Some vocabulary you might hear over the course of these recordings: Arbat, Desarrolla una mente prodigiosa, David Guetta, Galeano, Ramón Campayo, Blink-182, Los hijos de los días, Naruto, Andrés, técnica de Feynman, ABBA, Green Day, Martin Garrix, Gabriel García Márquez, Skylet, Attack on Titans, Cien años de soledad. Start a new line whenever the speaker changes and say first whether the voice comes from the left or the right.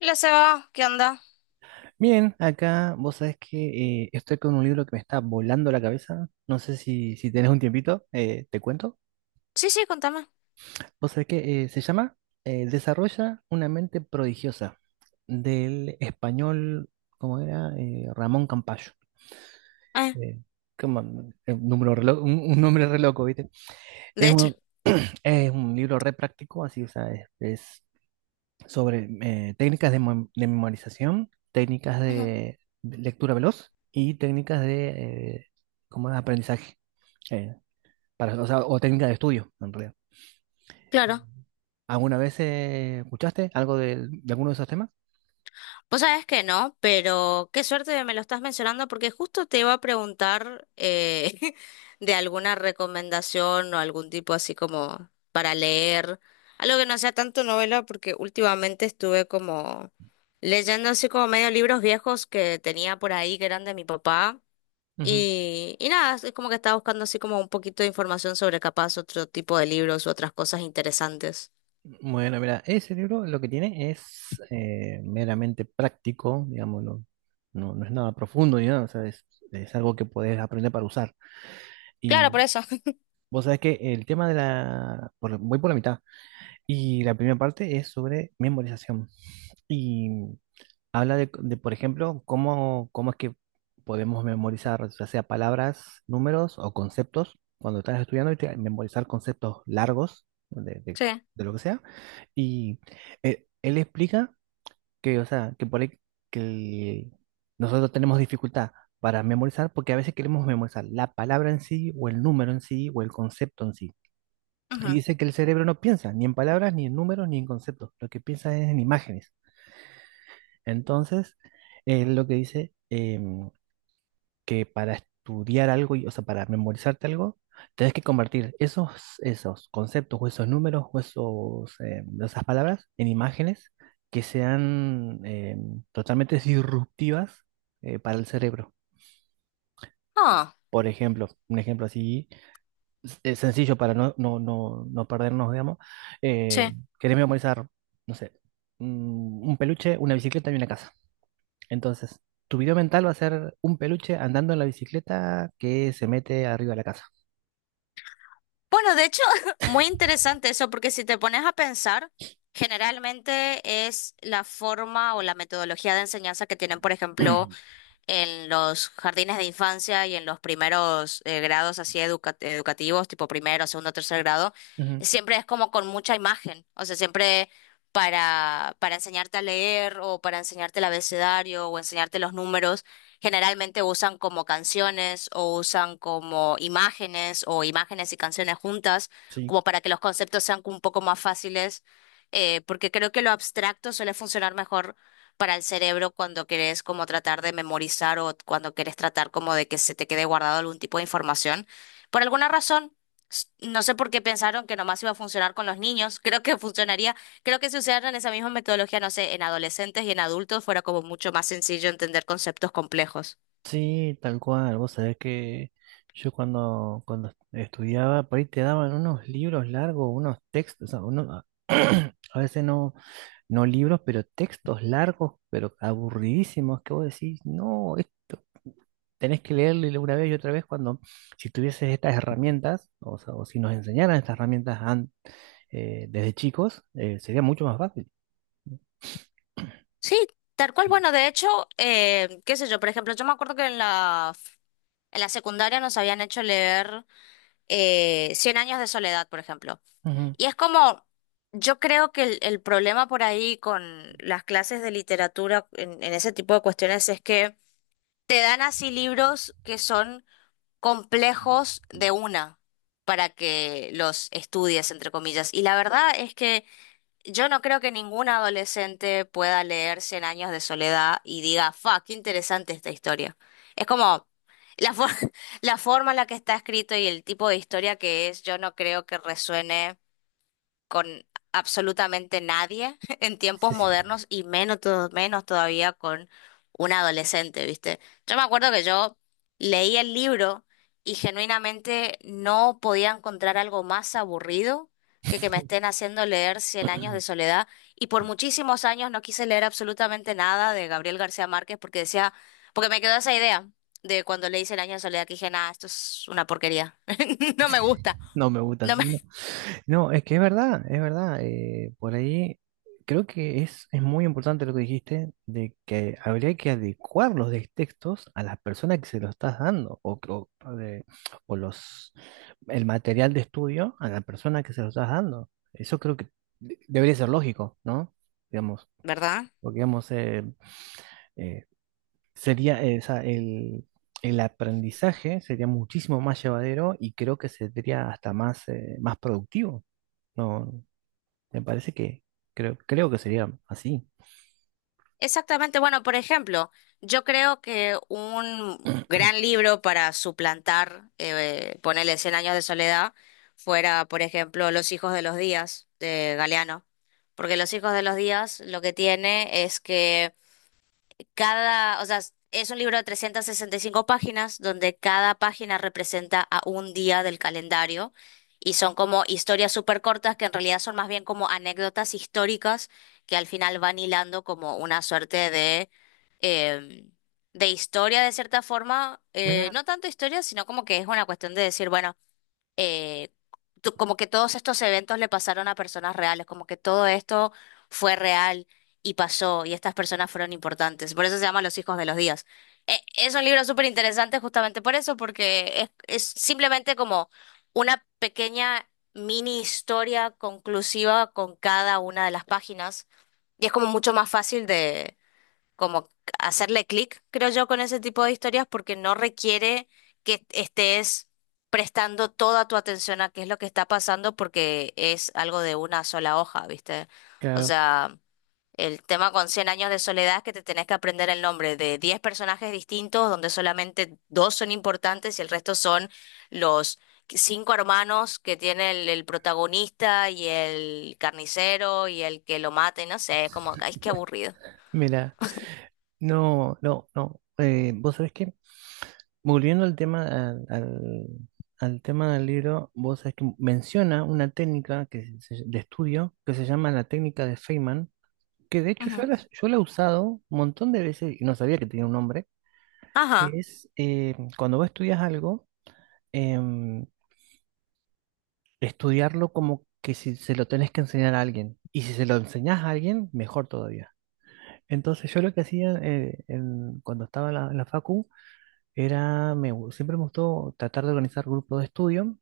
left: La Seba, ¿qué onda?
right: Bien, acá vos sabés que estoy con un libro que me está volando la cabeza. No sé si tenés un tiempito, te cuento.
left: Sí, sí, contame.
right: Vos sabés que se llama Desarrolla una mente prodigiosa, del español, ¿cómo era? Ramón Campayo.
left: Ah,
right: Eh, ¿Cómo? Un número re lo- un nombre re loco, ¿viste?
left: de
right: Es
left: hecho.
right: un, es un libro re práctico, así, o sea, es, sobre técnicas de, mem- de memorización, técnicas
left: Ujú.
right: de lectura veloz y técnicas de como de aprendizaje, eh, para, o sea, o técnicas de estudio, en realidad.
left: Claro.
right: ¿Alguna vez escuchaste algo del- de, alguno de esos temas?
left: Vos sabés que no, pero qué suerte que me lo estás mencionando porque justo te iba a preguntar de alguna recomendación o algún tipo así como para leer, algo que no sea tanto novela porque últimamente estuve como leyendo así como medio libros viejos que tenía por ahí que eran de mi papá
right: Ujú.
left: y nada, es como que estaba buscando así como un poquito de información sobre capaz otro tipo de libros u otras cosas interesantes.
right: Bueno, mira, ese libro lo que tiene es meramente práctico, digamos, no, no es nada profundo ni nada, o sea, es algo que puedes aprender para usar.
left: Claro,
right: Y
left: por eso.
right: vos sabés que el tema de la, por- voy por la mitad. Y la primera parte es sobre memorización. Y habla de, por ejemplo, cómo es que podemos memorizar, ya sea palabras, números o conceptos, cuando estás estudiando y te- memorizar conceptos largos
left: Sí.
right: de lo que sea. Y él explica o sea, que por ahí que el- nosotros tenemos dificultad para memorizar porque a veces queremos memorizar la palabra en sí o el número en sí o el concepto en sí. Y
left: Ujú.
right: dice que el cerebro no piensa ni en palabras, ni en números, ni en conceptos. Lo que piensa es en imágenes. Entonces, él lo que dice que para estudiar algo, y- o sea, para memorizarte algo, tenés que convertir esos conceptos o esos números o esas palabras en imágenes que sean totalmente disruptivas para el cerebro.
left: Ah.
right: Por ejemplo, un ejemplo así es sencillo para no perdernos, digamos. Eh,
left: Sí.
right: querés memorizar, no sé, un peluche, una bicicleta y una casa. Entonces, tu video mental va a ser un peluche andando en la bicicleta que se mete arriba de la casa.
left: Bueno, de hecho, muy interesante eso, porque si te pones a pensar, generalmente es la forma o la metodología de enseñanza que tienen, por ejemplo, en los jardines de infancia y en los primeros grados así educativos, tipo primero, segundo, tercer grado,
right: Ujú.
left: siempre es como con mucha imagen, o sea, siempre para enseñarte a leer o para enseñarte el abecedario o enseñarte los números, generalmente usan como canciones o usan como imágenes o imágenes y canciones juntas,
right: Sí,
left: como para que los conceptos sean un poco más fáciles. Porque creo que lo abstracto suele funcionar mejor para el cerebro cuando querés como tratar de memorizar o cuando querés tratar como de que se te quede guardado algún tipo de información. Por alguna razón, no sé por qué pensaron que nomás iba a funcionar con los niños, creo que funcionaría, creo que si usaran esa misma metodología, no sé, en adolescentes y en adultos fuera como mucho más sencillo entender conceptos complejos.
right: sí, tal cual. Vos sabés que yo cuando est- estudiaba, por ahí te daban unos libros largos, unos textos, o sea, uno- a veces no libros, pero textos largos, pero aburridísimos, que vos decís, no, esto tenés que leerlo y una vez y otra vez cuando si tuvieses estas herramientas, o sea, o si nos enseñaran estas herramientas an- desde chicos, sería mucho más fácil.
left: Sí, tal cual, bueno, de hecho, qué sé yo, por ejemplo, yo me acuerdo que en la... En la secundaria nos habían hecho leer Cien años de soledad, por ejemplo.
right: Ujú.
left: Y es como, yo creo que el problema por ahí con las clases de literatura en ese tipo de cuestiones es que te dan así libros que son complejos de una para que los estudies, entre comillas. Y la verdad es que yo no creo que ningún adolescente pueda leer Cien años de soledad y diga, fa, qué interesante esta historia. Es como la, for- la forma en la que está escrito y el tipo de historia que es, yo no creo que resuene con absolutamente nadie en
right: Sí,
left: tiempos
right: sí.
left: modernos y menos, menos todavía con un adolescente, ¿viste? Yo me acuerdo que yo leí el libro y genuinamente no podía encontrar algo más aburrido que me estén haciendo leer Cien años de soledad y por muchísimos años no quise leer absolutamente nada de Gabriel García Márquez porque decía, porque me quedó esa idea. De cuando leí Cien años de soledad, que dije, nada, esto es una porquería. No me gusta.
right: No me gusta
left: No me...
right: así, no. No, es que es verdad, es verdad. Por ahí creo que es muy importante lo que dijiste, de que habría que adecuar los de- textos a las personas que se lo estás dando, de- o los, el material de estudio a la persona que se lo estás dando. Eso creo que de- debería ser lógico, ¿no? Digamos,
left: ¿Verdad?
right: porque digamos, eh, sería, o sea, el aprendizaje sería muchísimo más llevadero y creo que sería hasta más, más productivo. No. Me parece que creo que sería así.
left: Exactamente. Bueno, por ejemplo, yo creo que un gran libro para suplantar, ponerle Cien años de soledad, fuera, por ejemplo, Los hijos de los días de Galeano. Porque Los hijos de los días lo que tiene es que cada, o sea, es un libro de 365 páginas donde cada página representa a un día del calendario y son como historias súper cortas que en realidad son más bien como anécdotas históricas que al final van hilando como una suerte eh, de historia de cierta forma. eh,
right: Mira,
left: no tanto historia, sino como que es una cuestión de decir, bueno, eh, como que todos estos eventos le pasaron a personas reales, como que todo esto fue real y pasó y estas personas fueron importantes. Por eso se llama Los hijos de los días. Es un libro súper interesante justamente por eso, porque es, simplemente como una pequeña mini historia conclusiva con cada una de las páginas y es como mucho más fácil como hacerle clic, creo yo, con ese tipo de historias porque no requiere que estés prestando toda tu atención a qué es lo que está pasando porque es algo de una sola hoja, ¿viste? O
right: claro,
left: sea, el tema con Cien años de soledad es que te tenés que aprender el nombre de 10 personajes distintos donde solamente dos son importantes y el resto son los cinco hermanos que tiene el protagonista y el carnicero y el que lo mata y no sé, es como, ay, qué aburrido.
right: mira, no. Vos sabés que, volviendo al tema, al tema del libro, vos sabés que menciona una técnica que se- de estudio que se llama la técnica de Feynman, que de hecho
left: Ujú.
right: yo la he usado un montón de veces y no sabía que tenía un nombre,
left: Ajá.
right: que es cuando vos estudias algo, em, estudiarlo como que si se lo tenés que enseñar a alguien. Y si se lo enseñás a alguien, mejor todavía. Entonces yo lo que hacía en- cuando estaba en la facu era, siempre me gustó tratar de organizar grupos de estudio,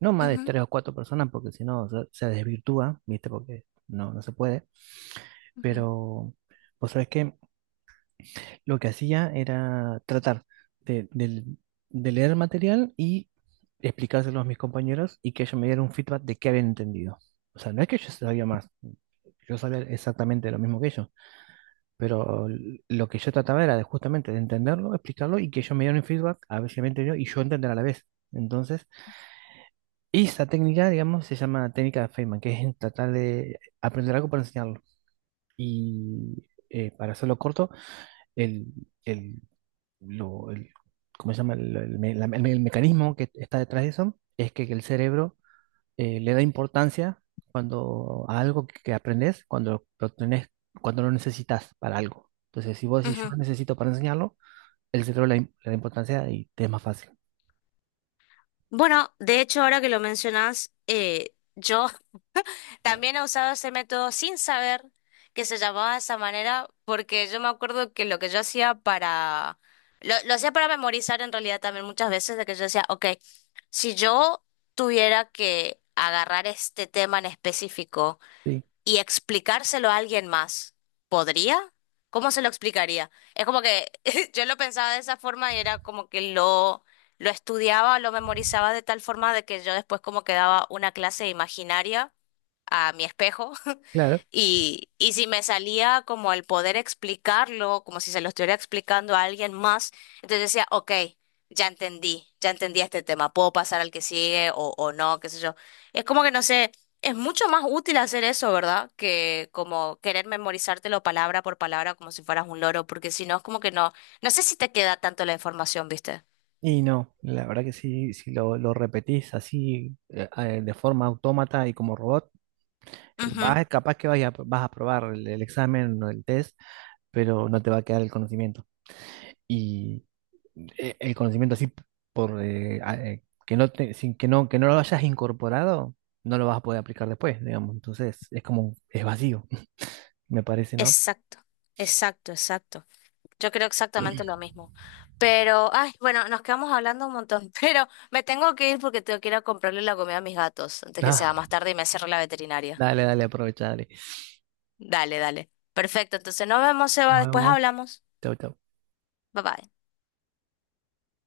right: no más de
left: Ujú,
right: tres o cuatro personas porque si no se desvirtúa, ¿viste? Porque no se puede,
left: ujú,
right: pero pues sabes que lo que hacía era tratar de, del- de leer el material y explicárselo a mis compañeros y que ellos me dieran un feedback de qué habían entendido. O sea, no es que yo sabía más, yo sabía exactamente lo mismo que ellos, pero lo que yo trataba era de justamente de entenderlo, explicarlo y que ellos me dieran un feedback, a ver si me entendió y yo entender a la vez. Entonces, esa técnica, digamos, se llama técnica de Feynman, que es tratar de aprender algo para enseñarlo. Y para hacerlo corto, el, el, lo- el- ¿cómo se llama? El me- la- el me- el mecanismo que está detrás de eso es que el cerebro le da importancia cuando a algo que aprendes, cuando lo tenés, cuando lo necesitas para algo. Entonces, si vos decís, yo
left: ujú.
right: lo necesito para enseñarlo, el cerebro le da importancia y te es más fácil.
left: Bueno, de hecho, ahora que lo mencionas, yo también he usado ese método sin saber que se llamaba de esa manera, porque yo me acuerdo que lo que yo hacía para. Lo hacía para memorizar en realidad también muchas veces, de que yo decía, ok, si yo tuviera que agarrar este tema en específico,
right: Sí,
left: y explicárselo a alguien más, ¿podría? ¿Cómo se lo explicaría? Es como que yo lo pensaba de esa forma y era como que lo estudiaba, lo memorizaba de tal forma de que yo después como que daba una clase imaginaria a mi espejo
right: claro.
left: y si me salía como el poder explicarlo, como si se lo estuviera explicando a alguien más, entonces decía, ok, ya entendí este tema, puedo pasar al que sigue o no, qué sé yo. Es como que no sé, es mucho más útil hacer eso, ¿verdad? Que como querer memorizártelo palabra por palabra como si fueras un loro, porque si no es como que no, no sé si te queda tanto la información, ¿viste?
right: Y no, la verdad que sí, si lo repetís así de forma autómata y como robot,
left: Ujú.
right: vas, capaz que vaya- vas a probar el examen o el test, pero no te va a quedar el conocimiento. Y el conocimiento así por que no te- sin que no lo hayas incorporado, no lo vas a poder aplicar después, digamos. Entonces, es como es vacío, me parece, ¿no?
left: Exacto, exacto, exacto. Yo creo exactamente lo mismo. Pero, ay, bueno, nos quedamos hablando un montón, pero me tengo que ir porque tengo que ir a comprarle la comida a mis gatos antes que
right: Ah,
left: sea más tarde y me cierre la veterinaria.
right: dale, dale, aprovecha, dale.
left: Dale, dale. Perfecto, entonces nos vemos,
right: Nos
left: Eva, después
right: vemos.
left: hablamos.
right: Chau, chau.
left: Bye bye.